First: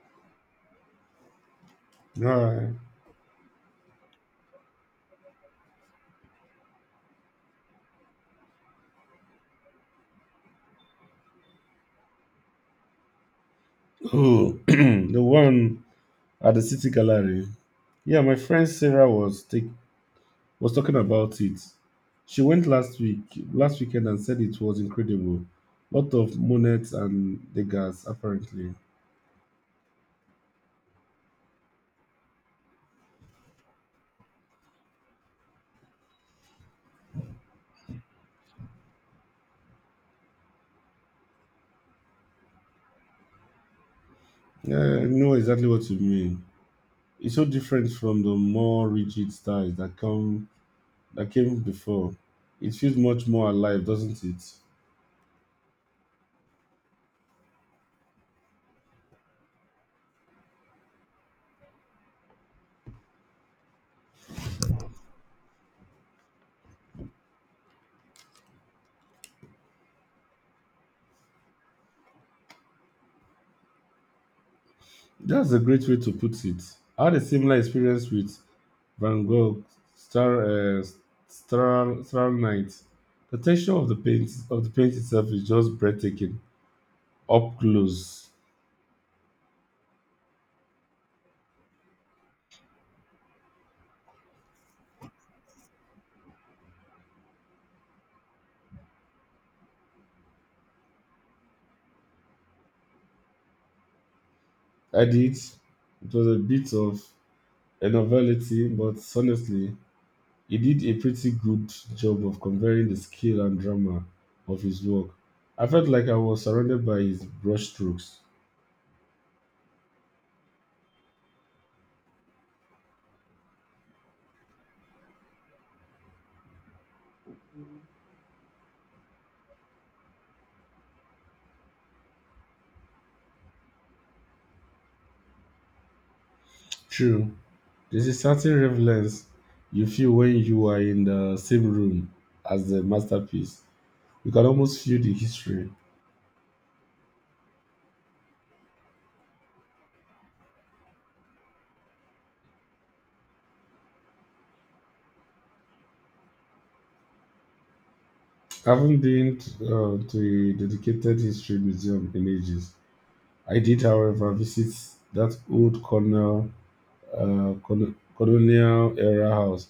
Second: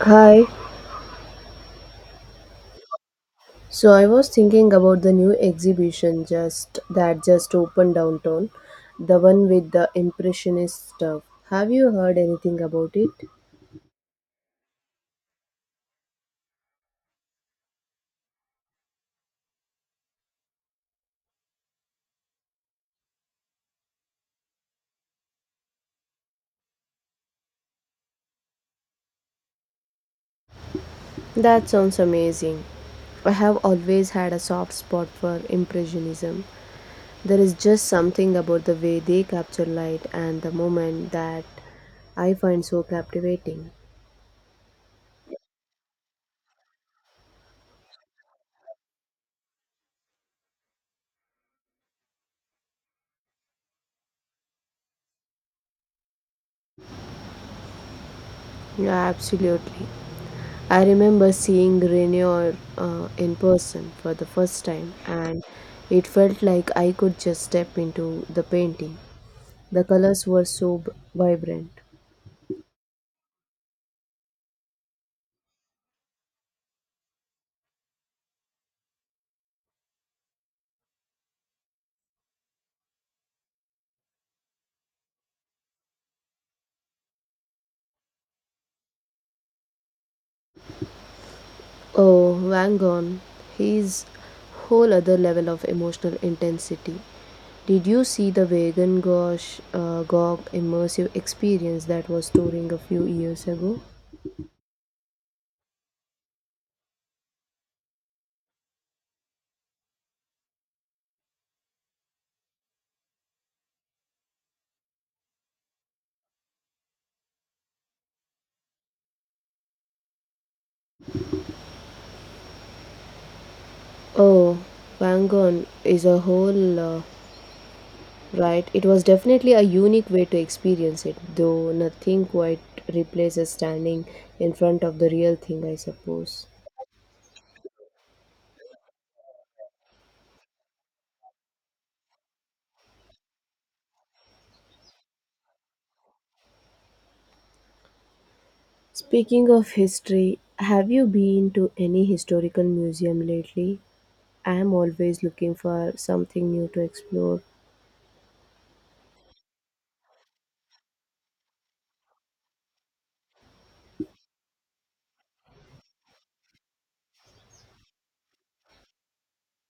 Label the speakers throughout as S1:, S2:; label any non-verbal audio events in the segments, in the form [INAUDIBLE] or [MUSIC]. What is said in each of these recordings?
S1: Hi.
S2: Alright.
S1: So I was thinking about the new exhibition just that just opened downtown, the one with the impressionist stuff. Have you heard anything about it?
S2: Oh, [CLEARS THROAT] the one at the City Gallery. Yeah, my friend Sarah was talking about it. She went last weekend, and said it was incredible. Lot of Monets and Degas, apparently.
S1: That sounds amazing. I have always had a soft spot for impressionism. There is just something about the way they capture light and the moment that I find so captivating.
S2: Yeah, I know exactly what you mean. It's so different from the more rigid styles that come that came before. It feels much more alive, doesn't it?
S1: Yeah, absolutely. I remember seeing Rainier in person for the first time, and it felt like I could just step into the painting. The colors were so vibrant.
S2: That's a great way to put it. I had a similar experience with Van Gogh, Star, uh, Star Night. The texture of the paint itself is just breathtaking, up close.
S1: Oh, Van Gogh, he's whole other level of emotional intensity. Did you see the Vegan Gosh Gog immersive experience that was touring a few years ago?
S2: Added, it was a bit of a novelty, but honestly, he did a pretty good job of conveying the skill and drama of his work. I felt like I was surrounded by his brushstrokes.
S1: Oh, Van Gogh is a whole right, it was definitely a unique way to experience it, though nothing quite replaces standing in front of the real thing, I suppose.
S2: True, there's a certain relevance you feel when you are in the same room as the masterpiece. You can almost feel the history.
S1: Speaking of history, have you been to any historical museum lately? I am always looking for something new to explore.
S2: I haven't been to a dedicated history museum in ages. I did, however, visit that colonial era house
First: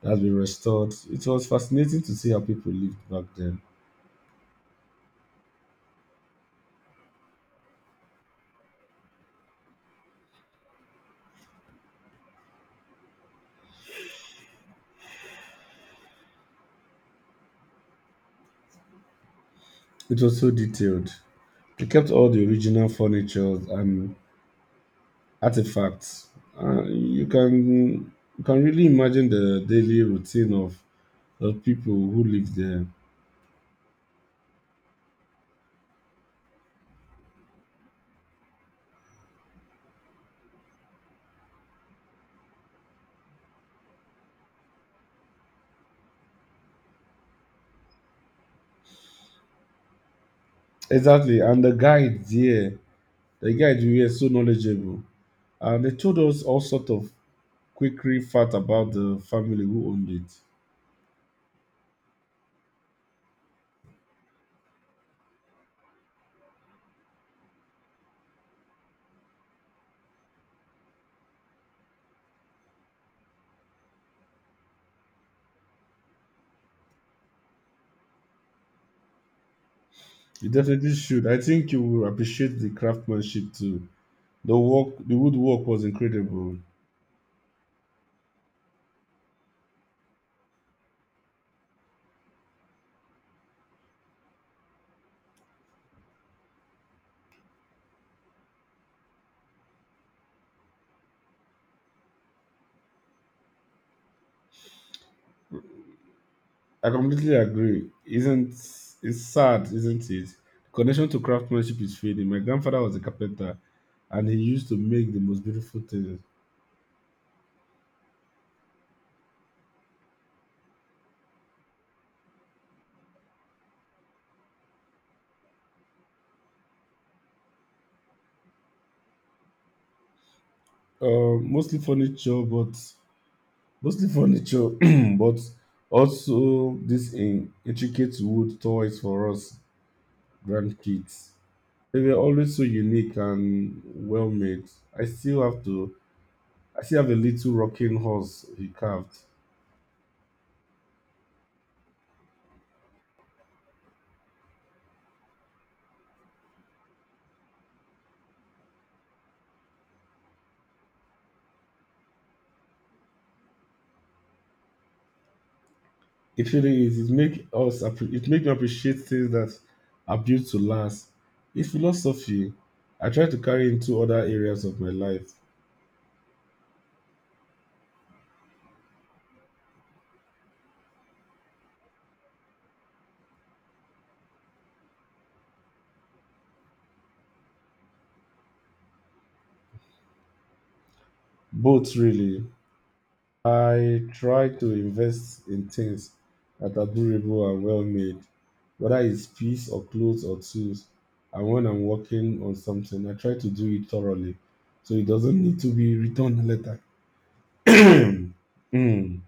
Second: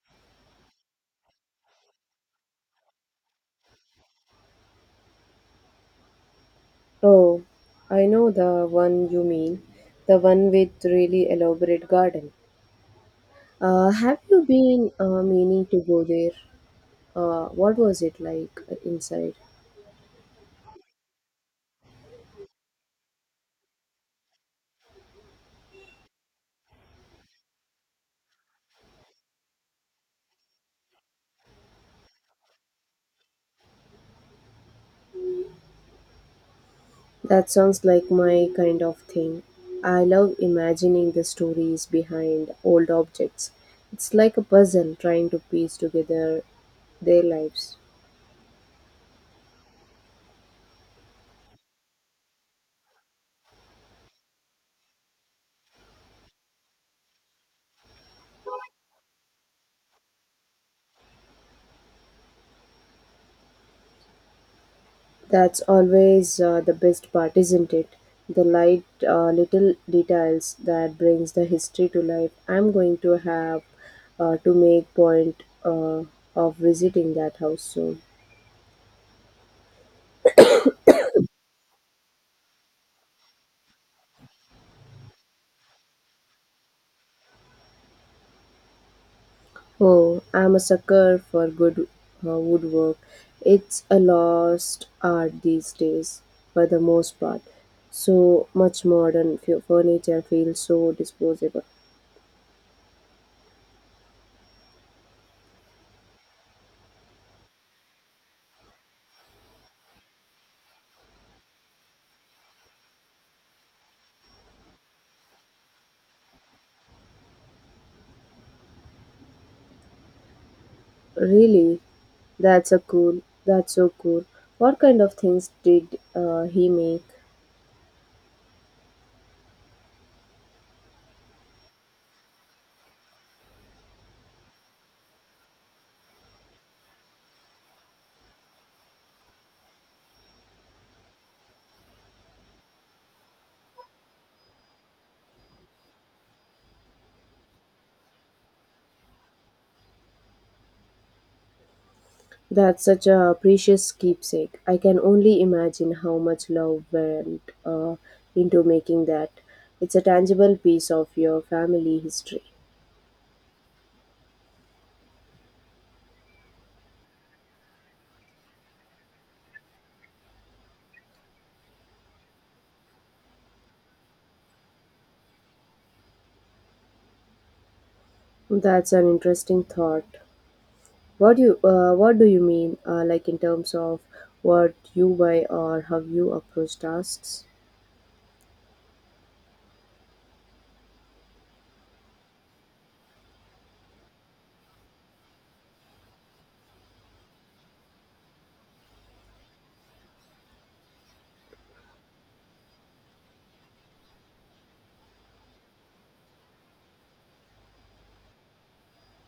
S2: that's been restored. It was fascinating to see how people lived back then.
S1: Oh, I know the one you mean, the one with really elaborate garden. Have you been meaning to go there? What was it like inside?
S2: It was so detailed. They kept all the original furniture and artifacts. You can you can really imagine the daily routine of the people who lived there.
S1: That sounds like my kind of thing. I love imagining the stories behind old objects. It's like a puzzle trying to piece together their lives.
S2: Exactly. And the guides, yeah, the guides we were so knowledgeable. And they told us all sort of quickery fact about the family who owned it.
S1: That's always the best part, isn't it? The light little details that brings the history to life. I'm going to have to make point of visiting that house soon.
S2: You definitely should. I think you will appreciate the craftsmanship too. The woodwork was incredible.
S1: Oh, I'm a sucker for good woodwork. It's a lost art these days, for the most part. So much modern furniture feels so disposable.
S2: I completely agree. Isn't it's sad, isn't it? Connection to craftsmanship is fading. My grandfather was a carpenter, and he used to make the most beautiful things.
S1: Really, that's a cool. That's so cool. What kind of things did he make?
S2: Mostly furniture, but mostly furniture [CLEARS THROAT] but also these in intricate wood toys for us grandkids. They were always so unique and well made. I still have to I still have a little rocking horse he carved.
S1: That's such a precious keepsake. I can only imagine how much love went into making that. It's a tangible piece of your family history.
S2: It really is. It make me appreciate things that are built to last. It's philosophy I try to carry into other areas of my life.
S1: That's an interesting thought. What do you mean, like in terms of what you buy or how you approach tasks?
S2: Both really. I try to invest in things that are durable and well made, whether it's peace or clothes or tools. And when I'm working on something, I try to do it thoroughly so it doesn't need to be returned later. [CLEARS THROAT] Mm,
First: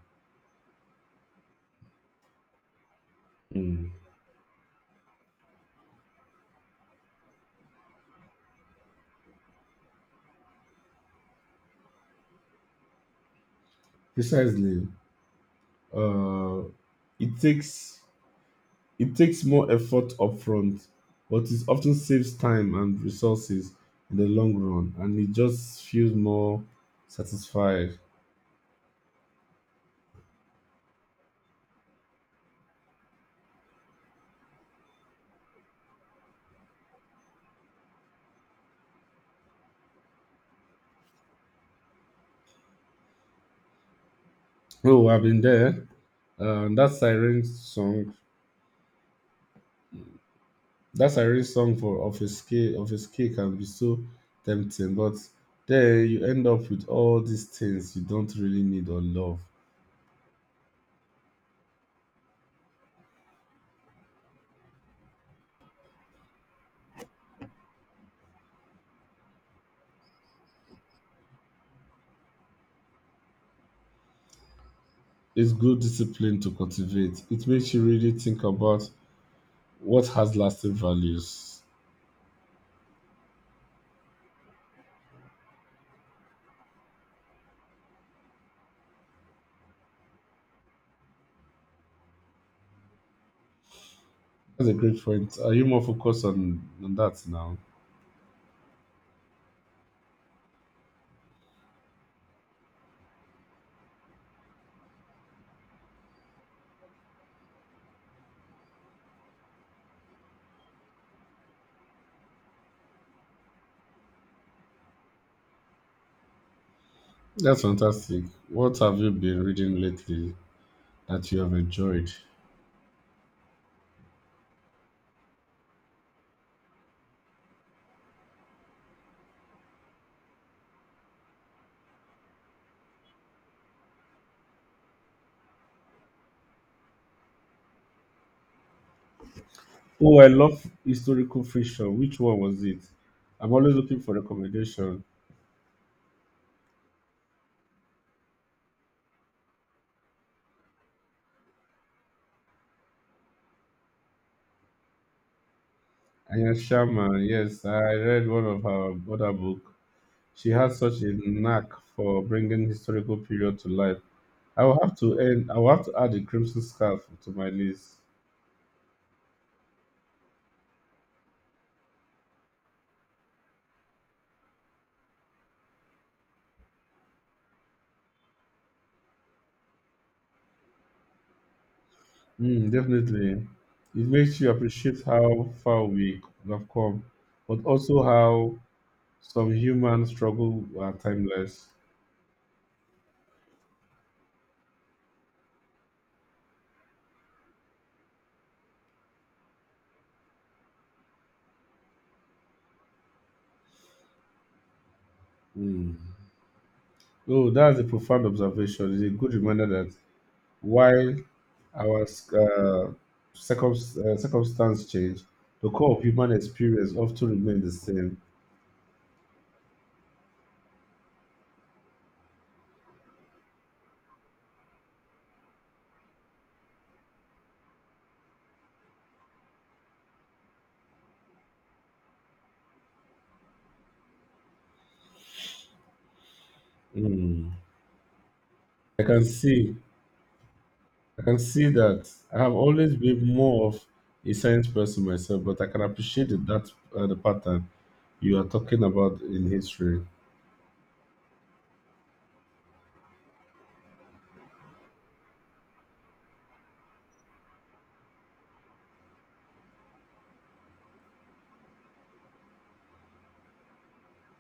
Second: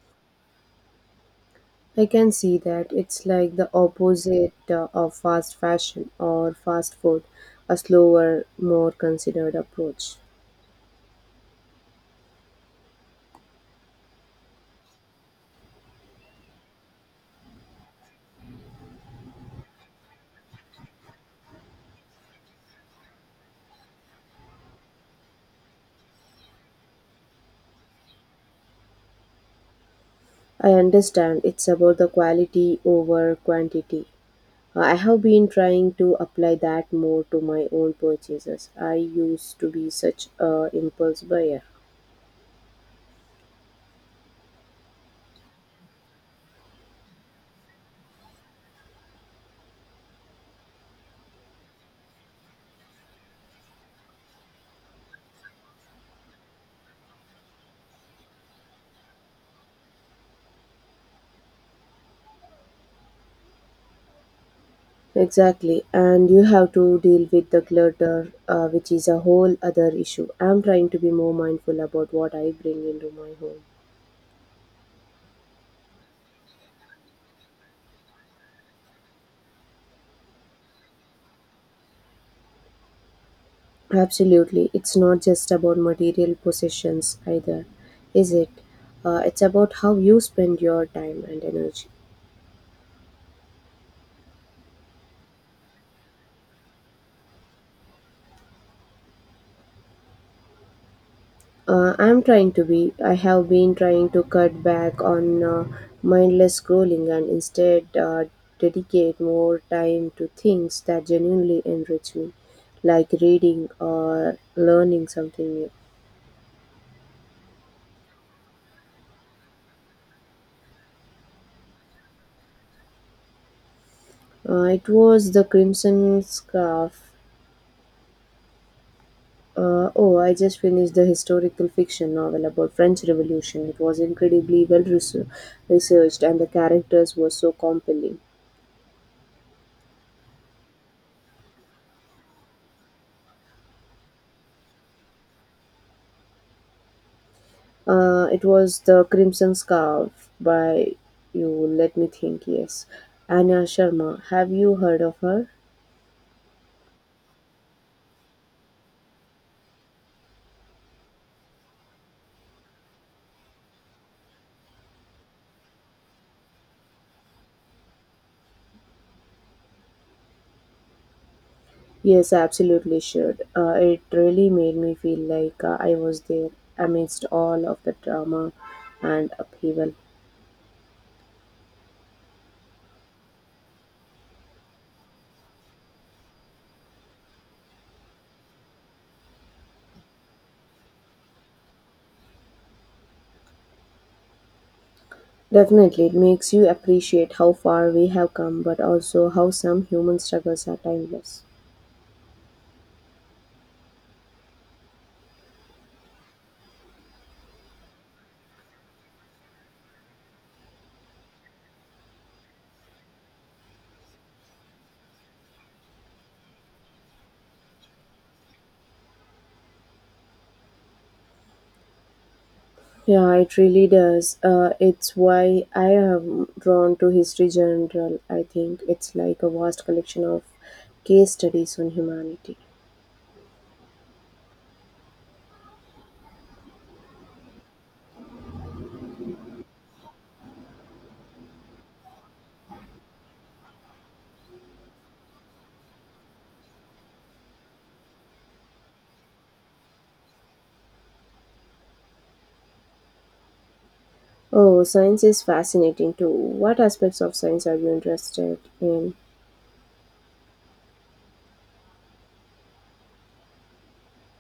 S1: I can see that it's like the
S2: mm.
S1: opposite of fast fashion or fast food, a slower, more considered approach.
S2: Precisely. Uh, it takes it takes more effort upfront, but it often saves time and resources in the long run, and it just feels more satisfied.
S1: I understand it's about the quality over quantity. I have been trying to apply that more to my own purchases. I used to be such a impulse buyer.
S2: Oh, I've been there. Uh, that siren song, that siren song for of a scale can be so tempting, but then you end up with all these things you don't really need or love.
S1: Exactly, and you have to deal with the clutter, which is a whole other issue. I'm trying to be more mindful about what I bring into my home.
S2: It's good discipline to cultivate. It makes you really think about what has lasting values.
S1: Absolutely, it's not just about material possessions either, is it? It's about how you spend your time and energy.
S2: That's a great point. Are you more focused on that now?
S1: I'm trying to be. I have been trying to cut back on mindless scrolling and instead dedicate more time to things that genuinely enrich me, like reading or learning something new.
S2: That's fantastic. What have you been reading lately that you have enjoyed?
S1: It was The Crimson Scarf. Oh, I just finished the historical fiction novel about French Revolution. It was incredibly well researched and the characters were so compelling.
S2: Oh, I love historical fiction. Which one was it? I'm always looking for recommendation.
S1: It was the Crimson Scarf by you. Let me think. Yes, Anna Sharma. Have you heard of her?
S2: Anya Sharma, yes, I read one of her other book. She has such a knack for bringing historical period to life. I will have to end. I will have to add the crimson scarf to my list.
S1: Yes, I absolutely should. It really made me feel like I was there amidst all of the drama and upheaval.
S2: Mm, definitely, it makes you appreciate how far we have come, but also how some human struggle are timeless.
S1: Definitely, it makes you appreciate how far we have come, but also how some human struggles are timeless.
S2: Mm. Oh, that's a profound observation. It's a good reminder that while our circumstance change, the core of human experience often remains the same.
S1: Yeah, it really does. It's why I am drawn to history general. I think it's like a vast collection of case studies on humanity.
S2: Mm. I can see, I can see that I have always been more of a science person myself, but I can appreciate the- that the pattern you are talking about in history.
S1: Oh, science is fascinating too. What aspects of science are you interested in?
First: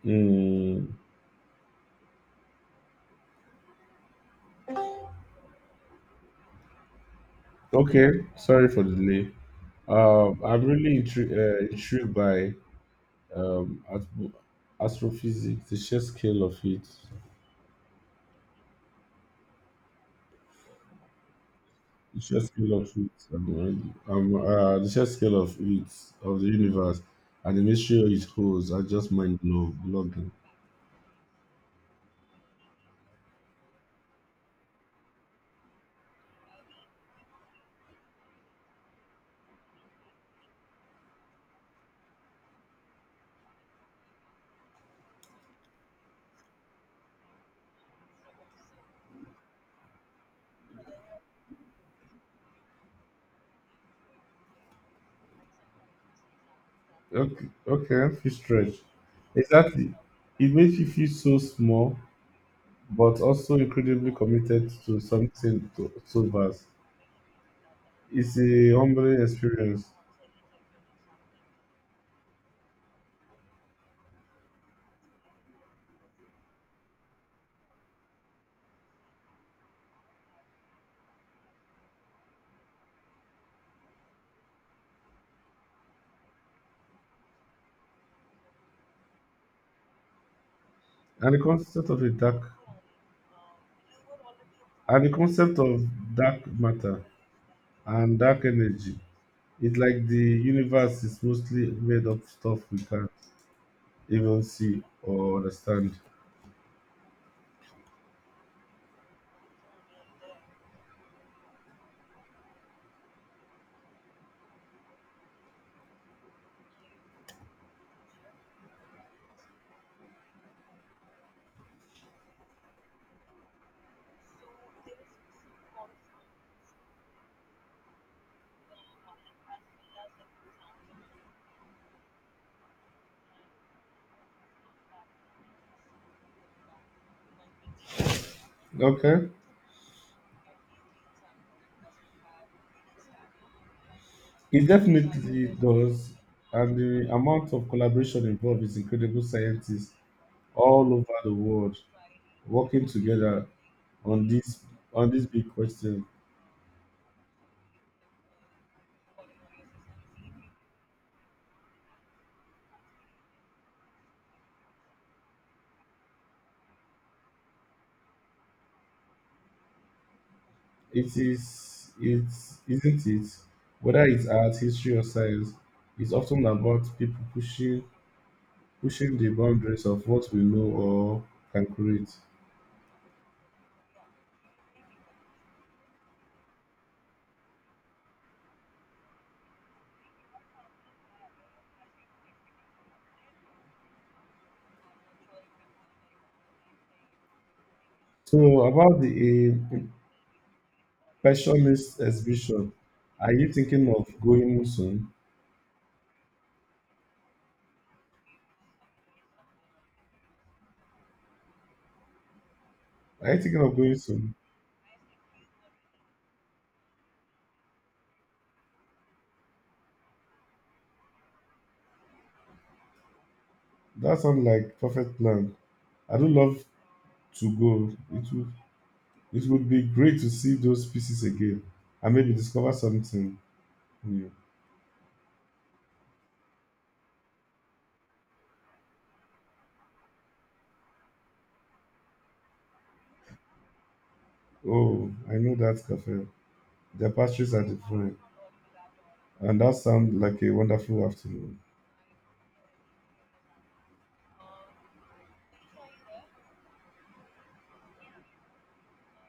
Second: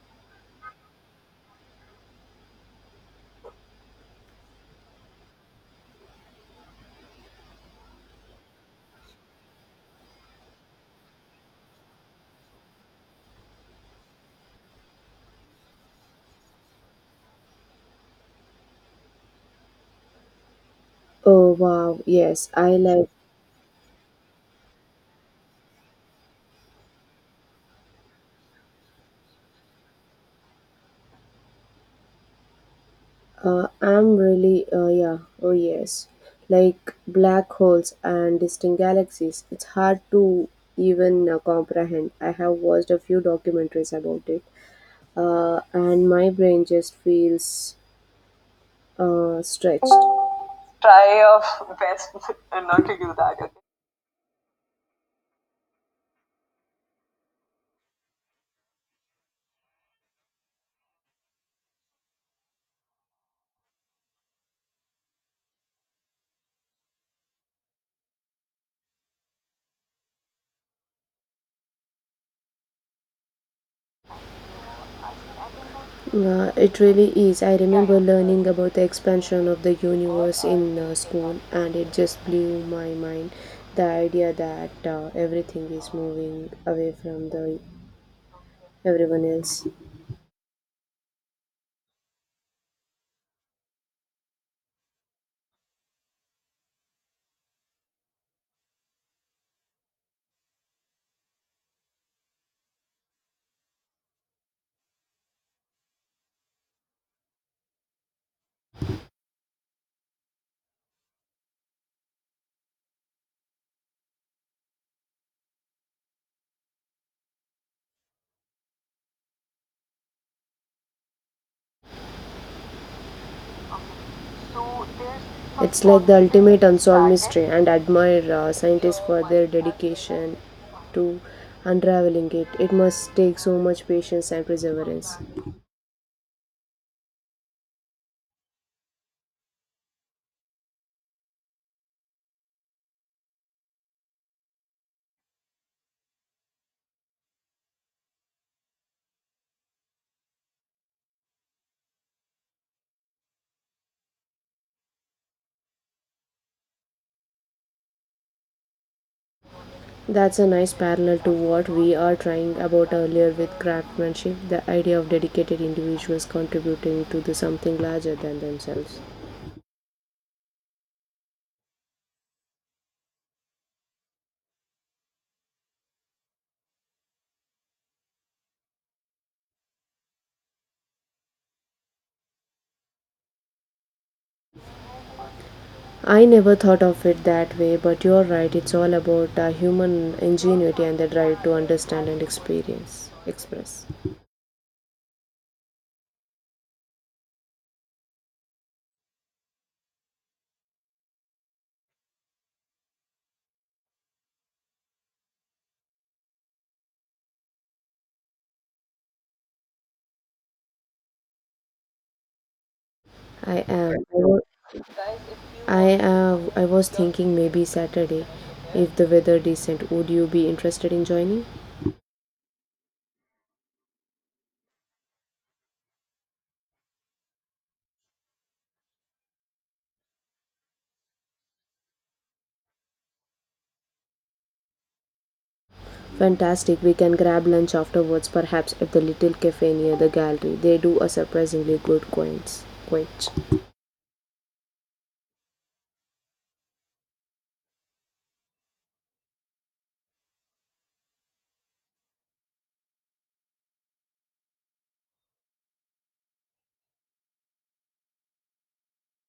S2: Mm. Okay, sorry for the delay. I'm really intrigued by um, astro- astrophysics, the sheer scale of it.
S1: Oh wow,
S2: The sheer
S1: yes,
S2: scale
S1: I
S2: of
S1: like.
S2: it, i the sheer scale of it, of the universe, and the mystery it holds are just mind blogging.
S1: I'm really. Yeah. Oh yes, like black holes and distant galaxies. It's hard to even comprehend. I have watched a few documentaries about it, and my brain just feels stretched. Try your best [LAUGHS] not to do that, okay?
S2: Okay, okay, feel stretch. Exactly. It makes you feel so small, but also incredibly committed to something so vast. It's a humbling experience,
S1: It really is. I remember learning about the expansion of the universe in school, and it just blew my mind. The idea that everything is moving away from the everyone else.
S2: and the concept of and the concept of dark matter and dark energy. It's like the universe is mostly made of stuff we can even see or understand.
S1: It's like the ultimate unsolved mystery, and admire scientists for their dedication to unraveling it. It must take so much patience and perseverance.
S2: Okay. It definitely does. And the amount of collaboration involved is incredible. Scientists all over the world working together on this on this big question.
S1: That's a nice parallel to what we are trying about earlier with craftsmanship, the idea of dedicated individuals contributing to the something larger than themselves.
S2: It's isn't it? Whether it's art, history or science, it's often about people pushing the boundaries of what we know or can create.
S1: I never thought of it that way, but you're right, it's all about human ingenuity and the drive to understand and experience, express.
S2: So about the aim, Question Miss Exhibition. Are you thinking of going soon? Are you
S1: I
S2: thinking of
S1: am.
S2: going soon?
S1: I was thinking maybe Saturday, if the weather decent. Would you be interested in joining?
S2: That sounds like perfect plan. I do love to go. It would be great to see those pieces again and maybe discover something new.
S1: Fantastic. We can grab lunch afterwards, perhaps at the little cafe near the gallery. They do a surprisingly good quince. Quince.
S2: Oh, I know that cafe. The pastries are different. And that sounds like a wonderful afternoon.